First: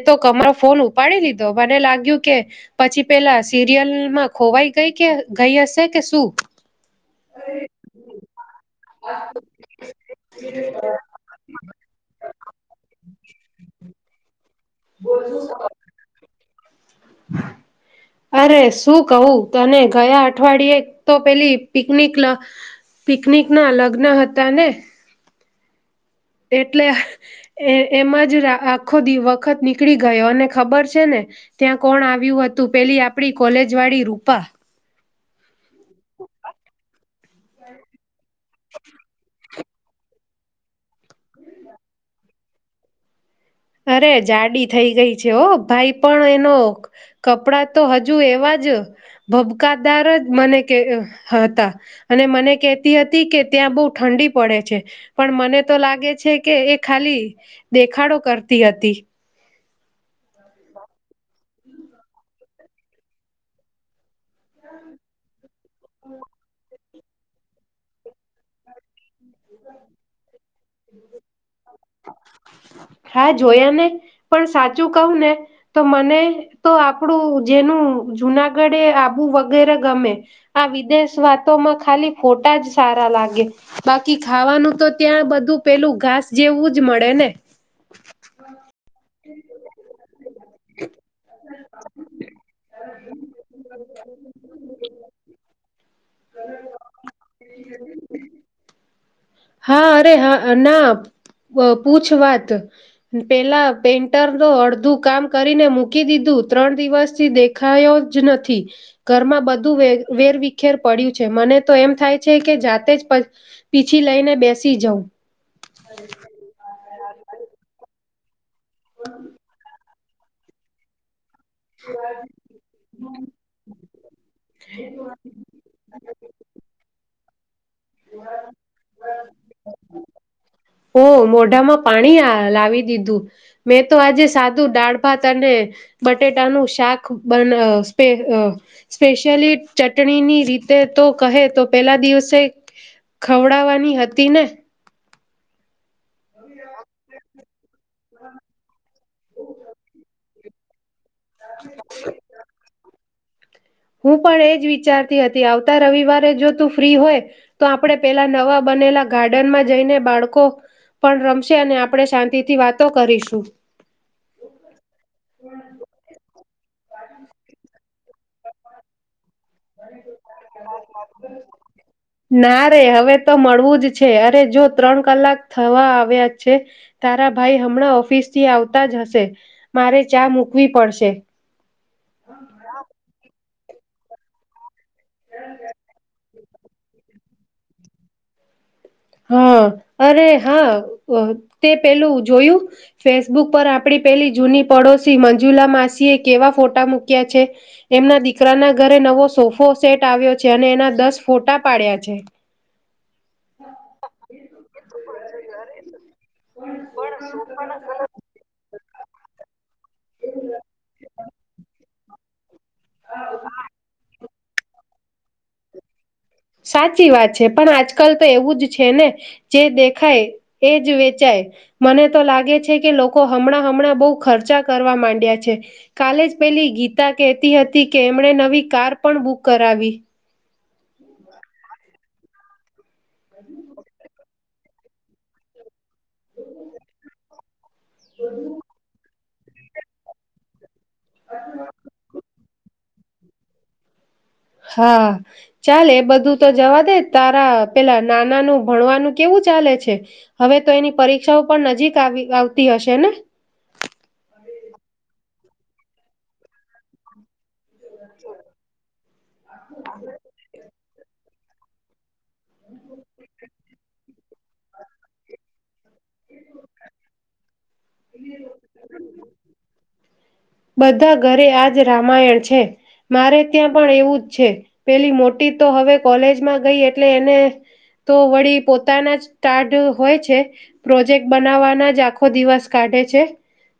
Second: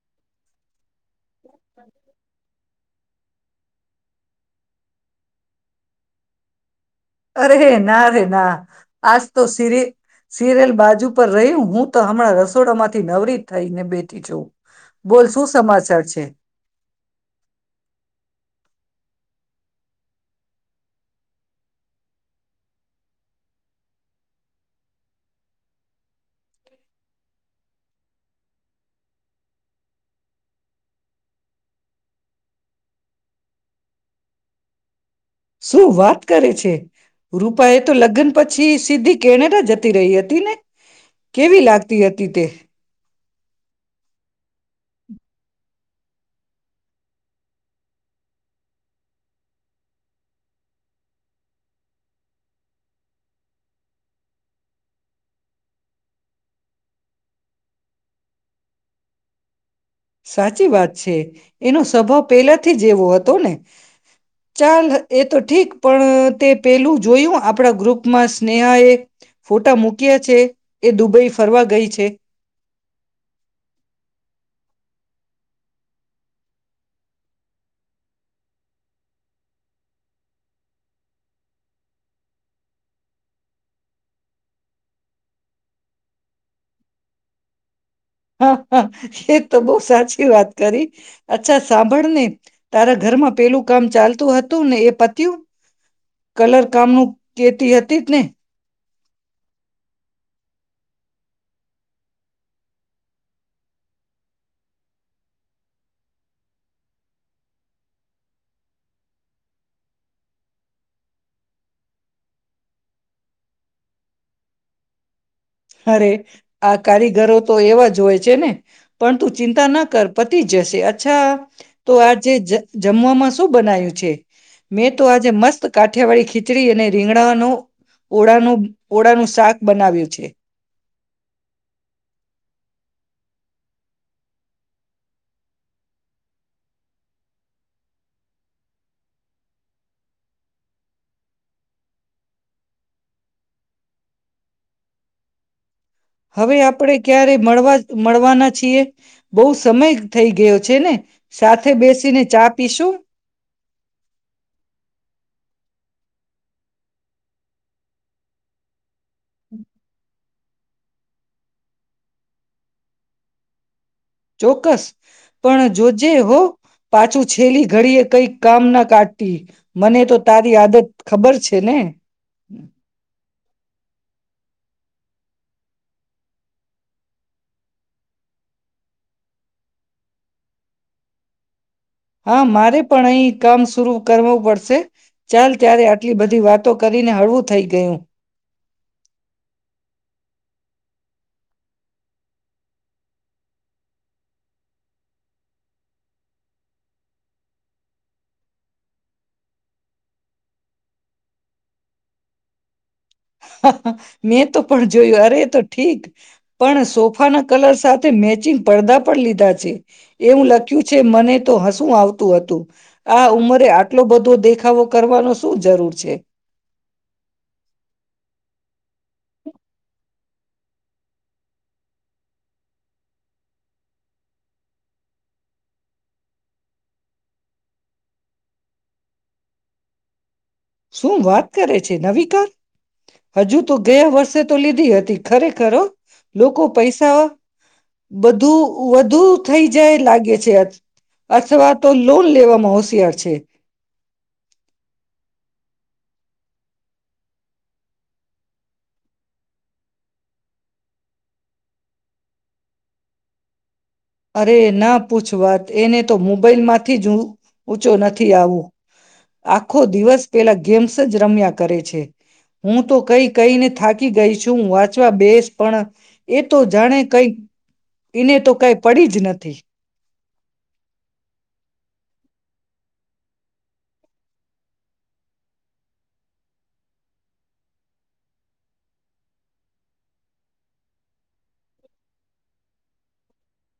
એ તો કમરો ફોન પડી દીધો મને લાગ્યું કે પછી પેલા સીરિયલમાં ખોવાઈ ગઈ કે ગઈ હશે કે શું અરે ના રરે ના આજ તો સિર સિરેલ બાજુ પર રહ્યું હું તો હમણાં રસોડા માંથી નવરી થઈને બેઠી છઉ બોલ શું સમાચાર છે અરે શું કવું તને ગયા અઠવાડિયે તો પેલી પિકનિક પિકનિક ના લગ્ન હતા ને એટલે એમ જ આખો વખત નીકળી ગયો અને ખબર છે ને ત્યાં કોણ આવ્યું હતું પેલી આપડી કોલેજ વાળી રૂપા શું વાત કરે છે રૂપા એ તો લગ્ન પછી સીધી કેણેર જ રહી હતી ને કેવી લાગતી હતી તે અરે જાડી થઈ ગઈ છે ઓ ભાઈ પણ એનો કપડાં તો હજુ એવા જ ભબકાદાર જ મને હતા અને મને કેહેતી હતી કે ત્યાં બહુ ઠંડી પડે છે પણ મને તો લાગે છે કે એ ખાલી દેખાડો કરતા હતી હતી હતી સાચી વાત છે એનો સ્વભાવ પહેલાથી જેવો હતો ને ચાલ એ તો ઠીક પણ તે પેલું જ જોયું આપણા ગ્રુપમાં સ્નેહાએ ફોટા મૂક્યા છે એ દુબઈ ફરવા ગઈ છે જુ કહું ને તો મને તો આપણું જેનું જુનાગઢ એ આબુ વગેરે ગમે આ વિદેશ વાતોમાં ખાલી ખોટા જ સારા લાગે બાકી ખાવાનું તો ત્યાં બધું પેલું ઘાસ જેવું જ મળે ને. હા હ એ તો બહ સાચી વાત કરી અચ્છા સાંભળ ને તારા ઘરમાં પેલું કામ ચાલતું હતું ને એ પતું કલર કામનું કેતી હતી જ ને. હા અરે હા ના પૂછ વાત પેલા પેન્ટરનું અડધું કામ કરીને મૂકી દીધું ત્રણ દિવસ થી દેખાયો જ નથી ઘરમાં બધું વેરવખેર પડ્યું છે મને તો એમ થાય છે કે જાતે જ પછ છથી લઈને બેસી જાઉં. અરે આ કારીગરો તો એવા જ હોય છે. છેે ને. પણ તું ચિંતા ના કર. પતિ જૈસે અચ્છા. તો આજે જમવામાં શું બનાય્યું છે મેં તો આજે મસ્ત કાઠિયાવાળી ખીચડી અને રીંગડા અનું ઓળાનું ઓળા નું શાક બનાવ્યું છે. ઓ મોઢામાં પાણી લાવી દીધું મેં તો આજે સાદું દાળ ભાત અને બટેટાનું શાક બ સ્પેશિયલી ચટણીની રીતે તો કહે તો પેલા દિવસે ખવડાવવાની હતી ને. હવે આપ આપડણે ક્યારે મળવા મળવાના છીએ બહુ સમય થઈ ગ ગયો છે ને. સાથે બેસીને ચા પીશું. હું પણ એજ વિચારતી હતી આવતા રવિવારે જો તું ફ્રી હોય તો આપણે પેલા નવા બનેલા ગાર્ડનમાં જઈને બાળકો પણ રમશે અને આપણે શાંતિથી વાતો કરીશું. ચોક્કસ પણ જોજે હો. પાછું છેલી ઘડી એ કઈક કામ ના કાઢ મને તો તારી આદત ખબર છે ને. ના રે હવે તો મળવું જ છે અરે જો ત્રણ કલાક થવા આવ્યા છે તારા ભાઈ હમણાં ઓફિસ થી આવતા જ હશે મારે ચા મૂકવી પડશે. હા મારે પણ અહી કામ શરૂ કરવો પડશે. ચાલ ત્યારે આટલી બધી વાત તો કરીને હળવું થઈ ગયું. હા, અરે હા તે પેલું જોયું ફેસબુક પર આપણી પેલી જૂની પડોશી મંજુલા માસી એ કેવા ફોટા મૂક્યા છે એમના દીકરાના ઘરે નવો સોફો સેટ આવ્યો છે અને એના દસ ફોટા પાડ્યા છે. મેં તો પણ જોયું અરે તો ઠીક પણ સોફાના કલર સાથે મેચિંગ પડદા પણ લીધા છે. એવું લખ્યું છે મને તો હસું આવતું [inaudible] આ ઉંમરે આટલો બધો દેખ દેખાવો કરવાનો શું જરૂર છે. સાચી વાત છે પણ આજકાલ તો એવું જ છે ને જે દેખાય એજ વેચાય મને તો લાગે છે કે લોકો હમણાં હમણાં બહુ ખર્ચા કરવા માંડ્યા છે કાલે જ પેલી ગીતા કહેતી હતી કે એમણે નવી કાર પણ બુક કરાવી. શું વાત કરે છે નવી કર હજુ તો ગયા વર્ષે તો લીધી હતી ખરેખરો લોકો પૈસા બધું વધુ થઈ જાય લાગે છે અથવા તો લોન લેવામાં હોશિયાર છે છે હા ચાલે એ બધું તો જવા દે તારા પેલા નાનાનું ભણવાનું કેવું ચાલે છે હવે તો એની પરીક્ષાઓ પણ નજીક આવી આવતી હશે ને અરે ના પૂછવાત એને તો મોબાઈલ માંથી જ હ ઊંચો નથી આવું આખો દિવસ પેલા ગેમ્સ જ રમ્યા કરે છે હું તો કઈ કઈને થાકી ગઈ છુંું વાંચવા બેસ પણ એ તો જાણે કઈક એને તો કઈ પડી જ નથી બધા ઘરે આજ રામાયણ છે મારે ત્યાં પણ એવું જ છે પેલી મોટી તો હવે કોલેજમાં ગઈ એટલે એને તો વળી પોતાના જ્ટાર હોય છે પ્રોજેક્ટ બનાવવાના જ આખો દિવસ કાઢે છે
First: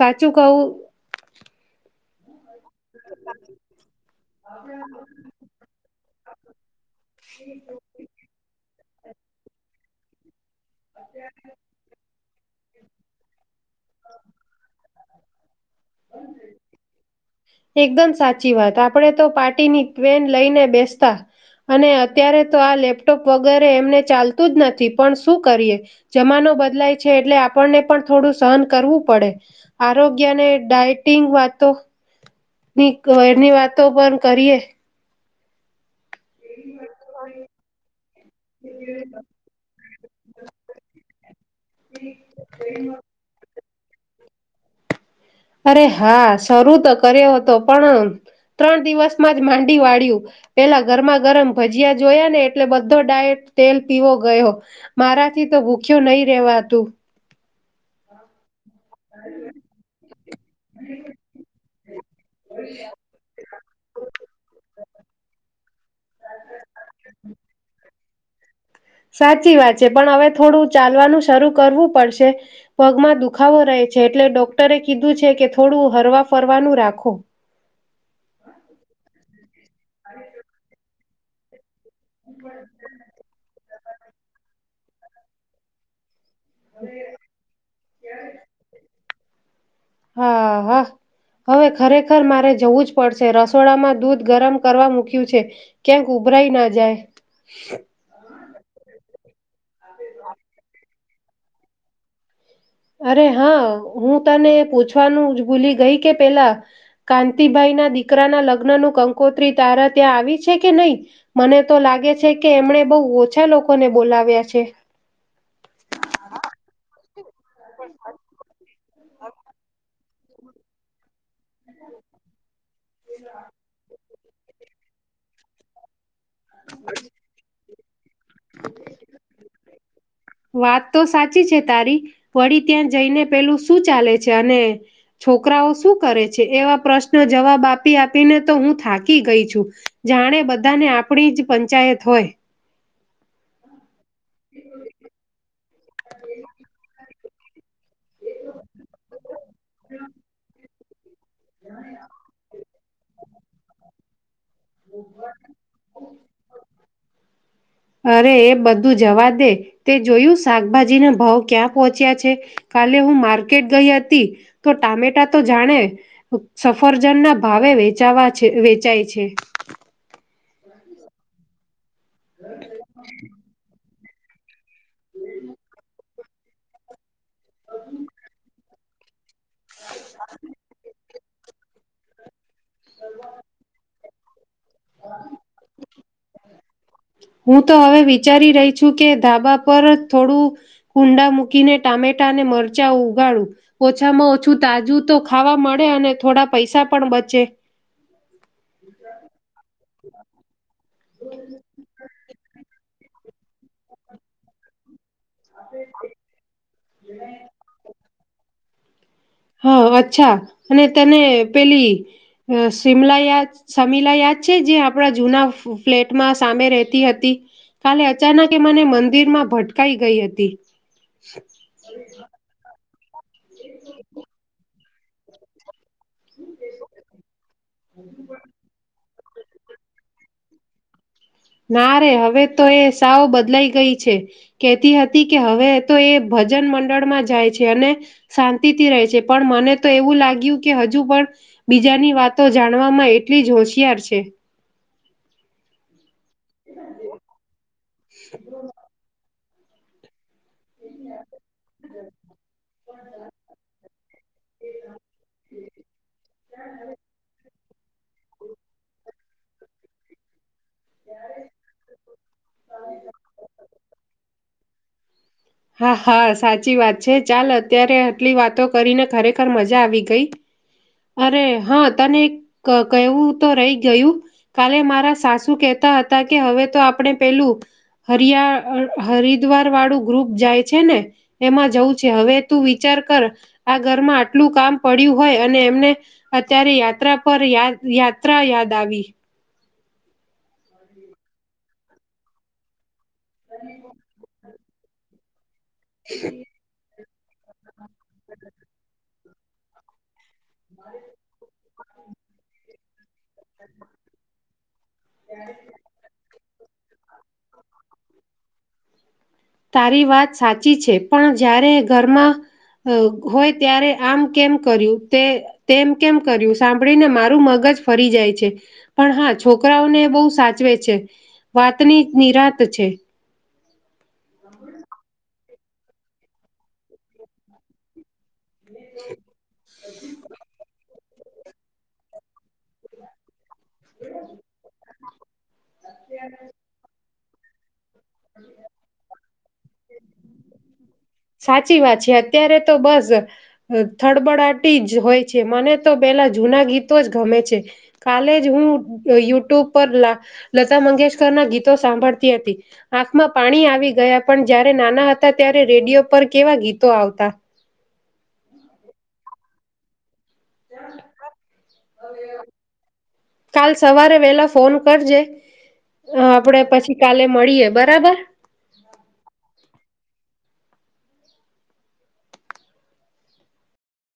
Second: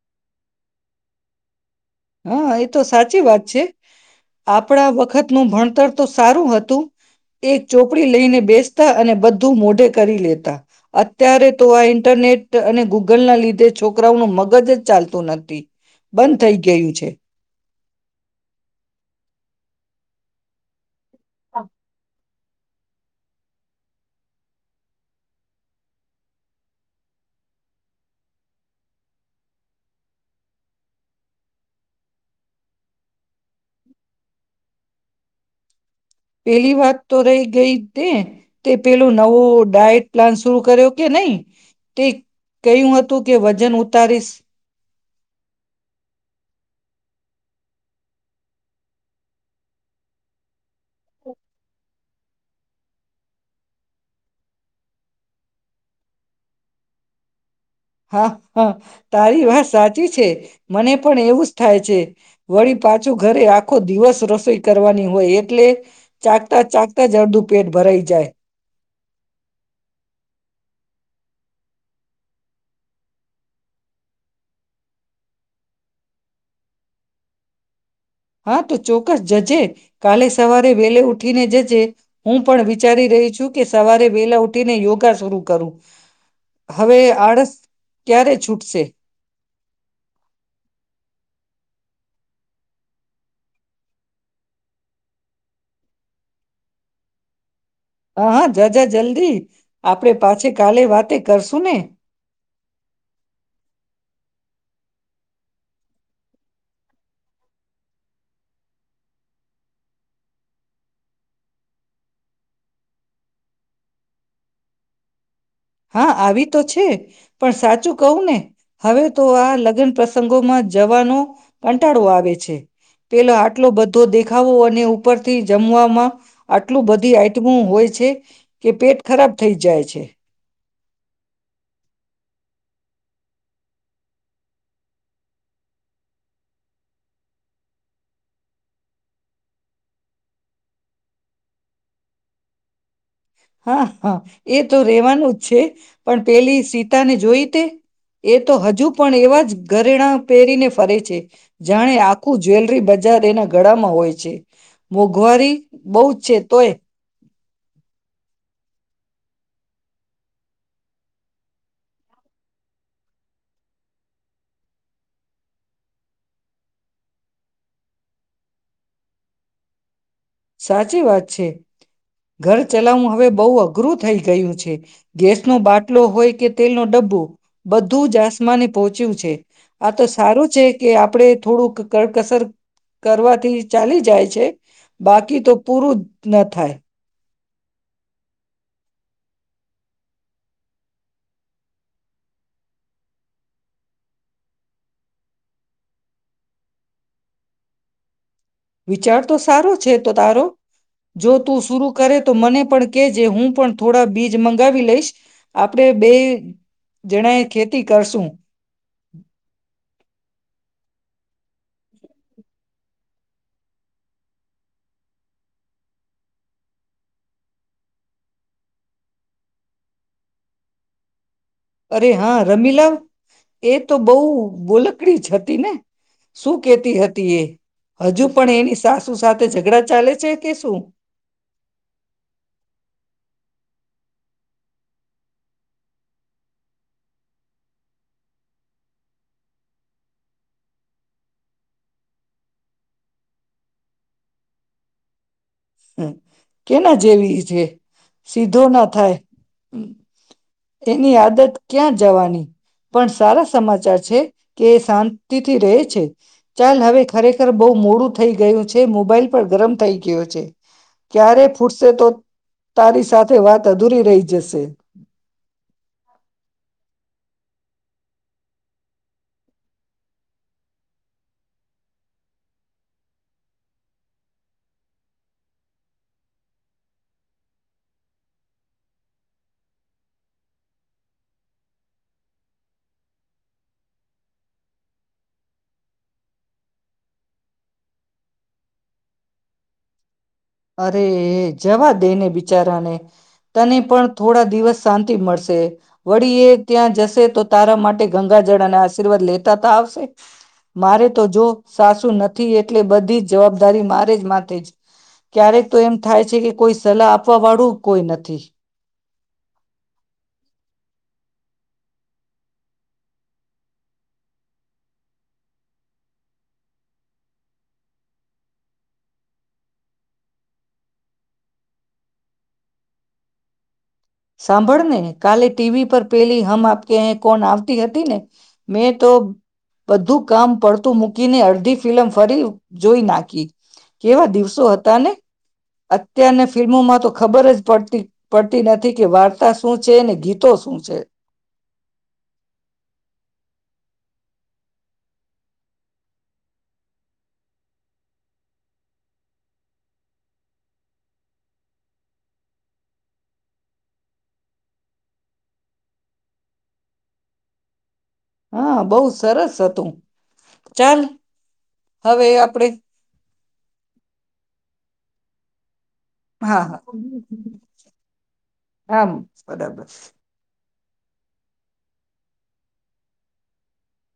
સાચું કવું હા આ સાચી વાત છે આપણા વખતનુંું ભણતર તો સારું હતું એક ચોપડી લઈને બેસ ત અને બધું મોઢે કરી લેતા અત્યારે તો આ ઇન્ટરનેટ અને ગૂગલ ના લીધે છોકરાઓ નું મગજ જ ચાલતું નથી બંધ થઈ ગયું છે એકદમ સાચી વાત આપડે તો પાર્ટી ની ટન લઈને બેસ્ટ અને અત્યારે તો આ લેપટોપ વગેરે એમને ચાલતું જ નથી પણ શું કરીએ જમાનો બદલાય છે એટલે આપણને પણ થોડું સહન કરવું પડે આરોગ્યને ડાયટિંગ વાતો ની ઘરની વાતો પણ કરીએ પેલી વાત તો રહી ગઈ તે તે પેલું નવું ડાયટ પ્લાન શરુ કર્યો કે નહી તે કય્યું હતું કે વજન પરસ અરે હા શરૂ તો કર્યો હતો પણ ત્રણ દિવસમાં જ માંડી વાળ્યું પેલા ગરમા ગરમ ભજીયા જોયા ને એટલે બધો ડાયટ તેલ પીવો ગયો મારાથી તો ભૂખ્યો નહી રેવાતું હા હા તારી વાત સાચી છે મને પણ એવું જ થાય છે વળી પાછું ઘરે આખો દિવસ રસોઈ કરવાની હોય એટલે ચાકતા ચાકતા જ અડધું પેટ ભરાઈ જાય જાય સાચી વાત છે પણ હવે થોડું ચાલવાનું શરૂ કરવું પડશે પગમાં દુખાવો રહે છે એટલે ડોક્ટરે કીધું છે કે થોડું હરવા ફરવાનું રાખો હા તો ચોક્કસ જજે કાલે સવારે વેલે ઉઠ કને જે જે હું પણ વિચારી રહી છું કે સવારે વેલા ઉઠી ને યોગા શરુ કરું હવે આળસ ક્યારે છૂટશે હા હા હવે ખરેખર મારે જવું જ પડશે રસોડામાં દૂધ ગરમ કરવા મુૂક્યું છે ક્યાંક ઉભરાઈ ના જાય હા હા જ જ જલ્દી આપણે પાછી કાલે વાતે કરશું ને અરે હા હું તને પૂછવાનું ભૂલી ગઈ કે પેલા કાંતિભાઈ ના દીકરાના લગ્ન ન કંકોત્રી તારા ત્યાં આવી છે કે નહીં મને તો લાગે છે કે એમણે બહુ ઓછા લોકોને બોલાવ્યા છે હા આવી તો છે પણ સાચું કવું ને હવે તો આ લગ્ન પ્ર સંઘોમાં જવાનો કંટાળવા આવે છે પેલો આટલો બધો દેખ ખાવો અને ઉપરથી જમવામાં આટલું બધી આઈટમો હોય છે કે પેટ ખરાબ થઈ જાય છે વાત તો સાચી છે તારી વળી ત્યાં જઈને પેલું શું ચાલે [inaudible] [inaudible] છોકરાઓ શું કરે છે એવા પ્રશ્ન જવાબ આપી આપીને તો હું થાકી ગઈ છું જાણે બધાને આપણી જ પંચાયત હોય હા હા એ તો રેવાનું જ છે પણ પેલી સીતા ને જોઈ તે એ તો હજુ પણ એવા જ ઘરેણા પહેરીને ફરે છે જાણે આખું જ્વેલરી બ જાર એના ગડા માં હોય છે. મોંઘવારી બઉ જ છે. તો એ. અરે એ બધું જવા દે તે જોયું શાકભાજીના ભાવ ક્યાં પહોંચ્યા છે કાલે હું માર્કેટ ગઈ હતી તો ટામેટા તો જાણે સફરજનના ભાવે વચાવા છે વેચાય છે. સાચી વાત છે. ઘર ચલાવવું હવે બહુ અઘરું થઈ ગયું છે ગેસ નો બાટલો હોય કે તેલ નો ડબ્બો બધું જ આસમાને પહોંચ્યું છે. આ તો સારું છે કે આપ આપડે થોડુંક કડકસર કરવાથી ચાલી જાય. છે. બાકી તો પૂરું ન થાય. હું તો હવે વિચારી રહી છું કે ધાબા પર થોડું કુંડા મૂકીને ટામેટા અને મરચાં ઉગાડું ઓછામાં ઓછું તાજું તો ખાવા મળે અને થોડા પૈસા પણ બચે. વિચાર તો સારો છે તો તારો જો તું શુરૂ કરે તો મને પણ કેજ હું પણ થોડા બીજ મગાવી લઈશ. આપડે બે જણા એ ખેતી કરશું. [inaudible] હા અચ્છા અને તને પેલી શિમલા યાદ શમીલા યાદ છે જે આપણા જૂના ફ્લેટમાં સામે રહેતી હતી કાલે અચાનક એ મને મંદિરમાં ભટકાઈ ગઈ હતી. અરે હા રમીલા. એ તો બહ બોલકડી જ હતી ને શું કેતી હતી એ હજુ પણ એની સાસુ સાથે ઝઘડા ચાલે છે કે શું? ના રે હવે તો એ સાઓ બદલાઈ ગઈ છે કહેતી હતી કે હવે તો એ ભજન મંડળમાં જાય છે અને શાંતિથી રહે છે પણ મને તો એવું લાગ્યું કે હજુ પણ બીજાની વાતો જાણવામાં એટલી જ હોશિયાર છે. હમ્મ. કેના જેવી છે સીધો ના થાય. એની આદત ક્યાં જવાની પણ સારા સમાચાર છે કે એ શાંતિથી રહે છે ચાલ હવે ખરેખર બહુ મોડું થઈ ગયું છે મોબાઈલ પણ ગરમ થઈ ગ્યો છે. ક્યારે ફૂટશે તો તારી સાથે વાત અધૂરી રહી જશે. હા હા સાચી વાત છે ચાલ અત્યારે આટલી વાતો કરીને ખરેખર મજા આવી ગઈ અરે હા તને કહેવું તો રહી ગયું કાલે મારા સાસુ કહેતા હતા કે હવે તો આપણે પેલું હરિયા હરિદ્વાર વાળું ગ્રુપ જાય છે ને એમાં જવું છે હવે તું વિચાર કર આ ઘરમાં આટલું કામ પડ્યું હોય અને એમને અત્યારે યાત્રા પર યા યાત્રા યાદ આવી. અરે એ જવા દે ને બિચારાને. તને પણ થોડા દિવસ શાંતિ મળશે. વળી એ ત્યાં જસ તો તારા માટે ગંગા જળ અને આશીર્વાદ લેતા ત આવશે. મારે તો જો સાસુ નથી એટલે બધી જ જવાબદારી મારે જ માથે છે. ક્યારેક તો એમ થાય છે કે કોઈ સલાહ આપવા વાળું કોઈ નથી. તારી વાત સાચી છે પણ જ્યારે ઘરમાં હોય ત્યારે આમ કેમ કર્યું તે તેમ કેમ કર્યું સાંભળીને મારું મગજ ફરી જાય છે પણ હા છોકરાઓને બહુ સાચવે છે વાતની નિરાત છે. સાંભળને કાલે ટીવી પર પેલી હમ આપ કે અહીં કોણ આવતી હતી ને. મેં તો બધું કામ પડત મૂકીને અડધી ફિલ્લમ ફરી જોઈ નાખી. કેવા દિવસો હતા ને. અત્યારને ફિલ્મોમાં તો ખબર જ પડતી પ્ટી નથી. કે વાર્તા શું છે ને ગીતો શું છે. સાચી વાત છે અત્યારે તો બસ થડબડાટી જ હોય છે, મને તો પેલા જૂના ગીતો જ ગમે છે, કાલે જ હું યુટ્યુબ પર લતા મંગેશકર ના ગીતો સાંભળતી હતી આંખમાં પાણી આવી ગયા પણ જયારે નાના હતા ત્યારે રેડિયો ઉપ કેવા ગીતો આવતા. તું. હવે આપણે કાલ સવારે વેલા ફોન કરજે. હ [inaudible] હા હા બરાબર આમ બરાબર.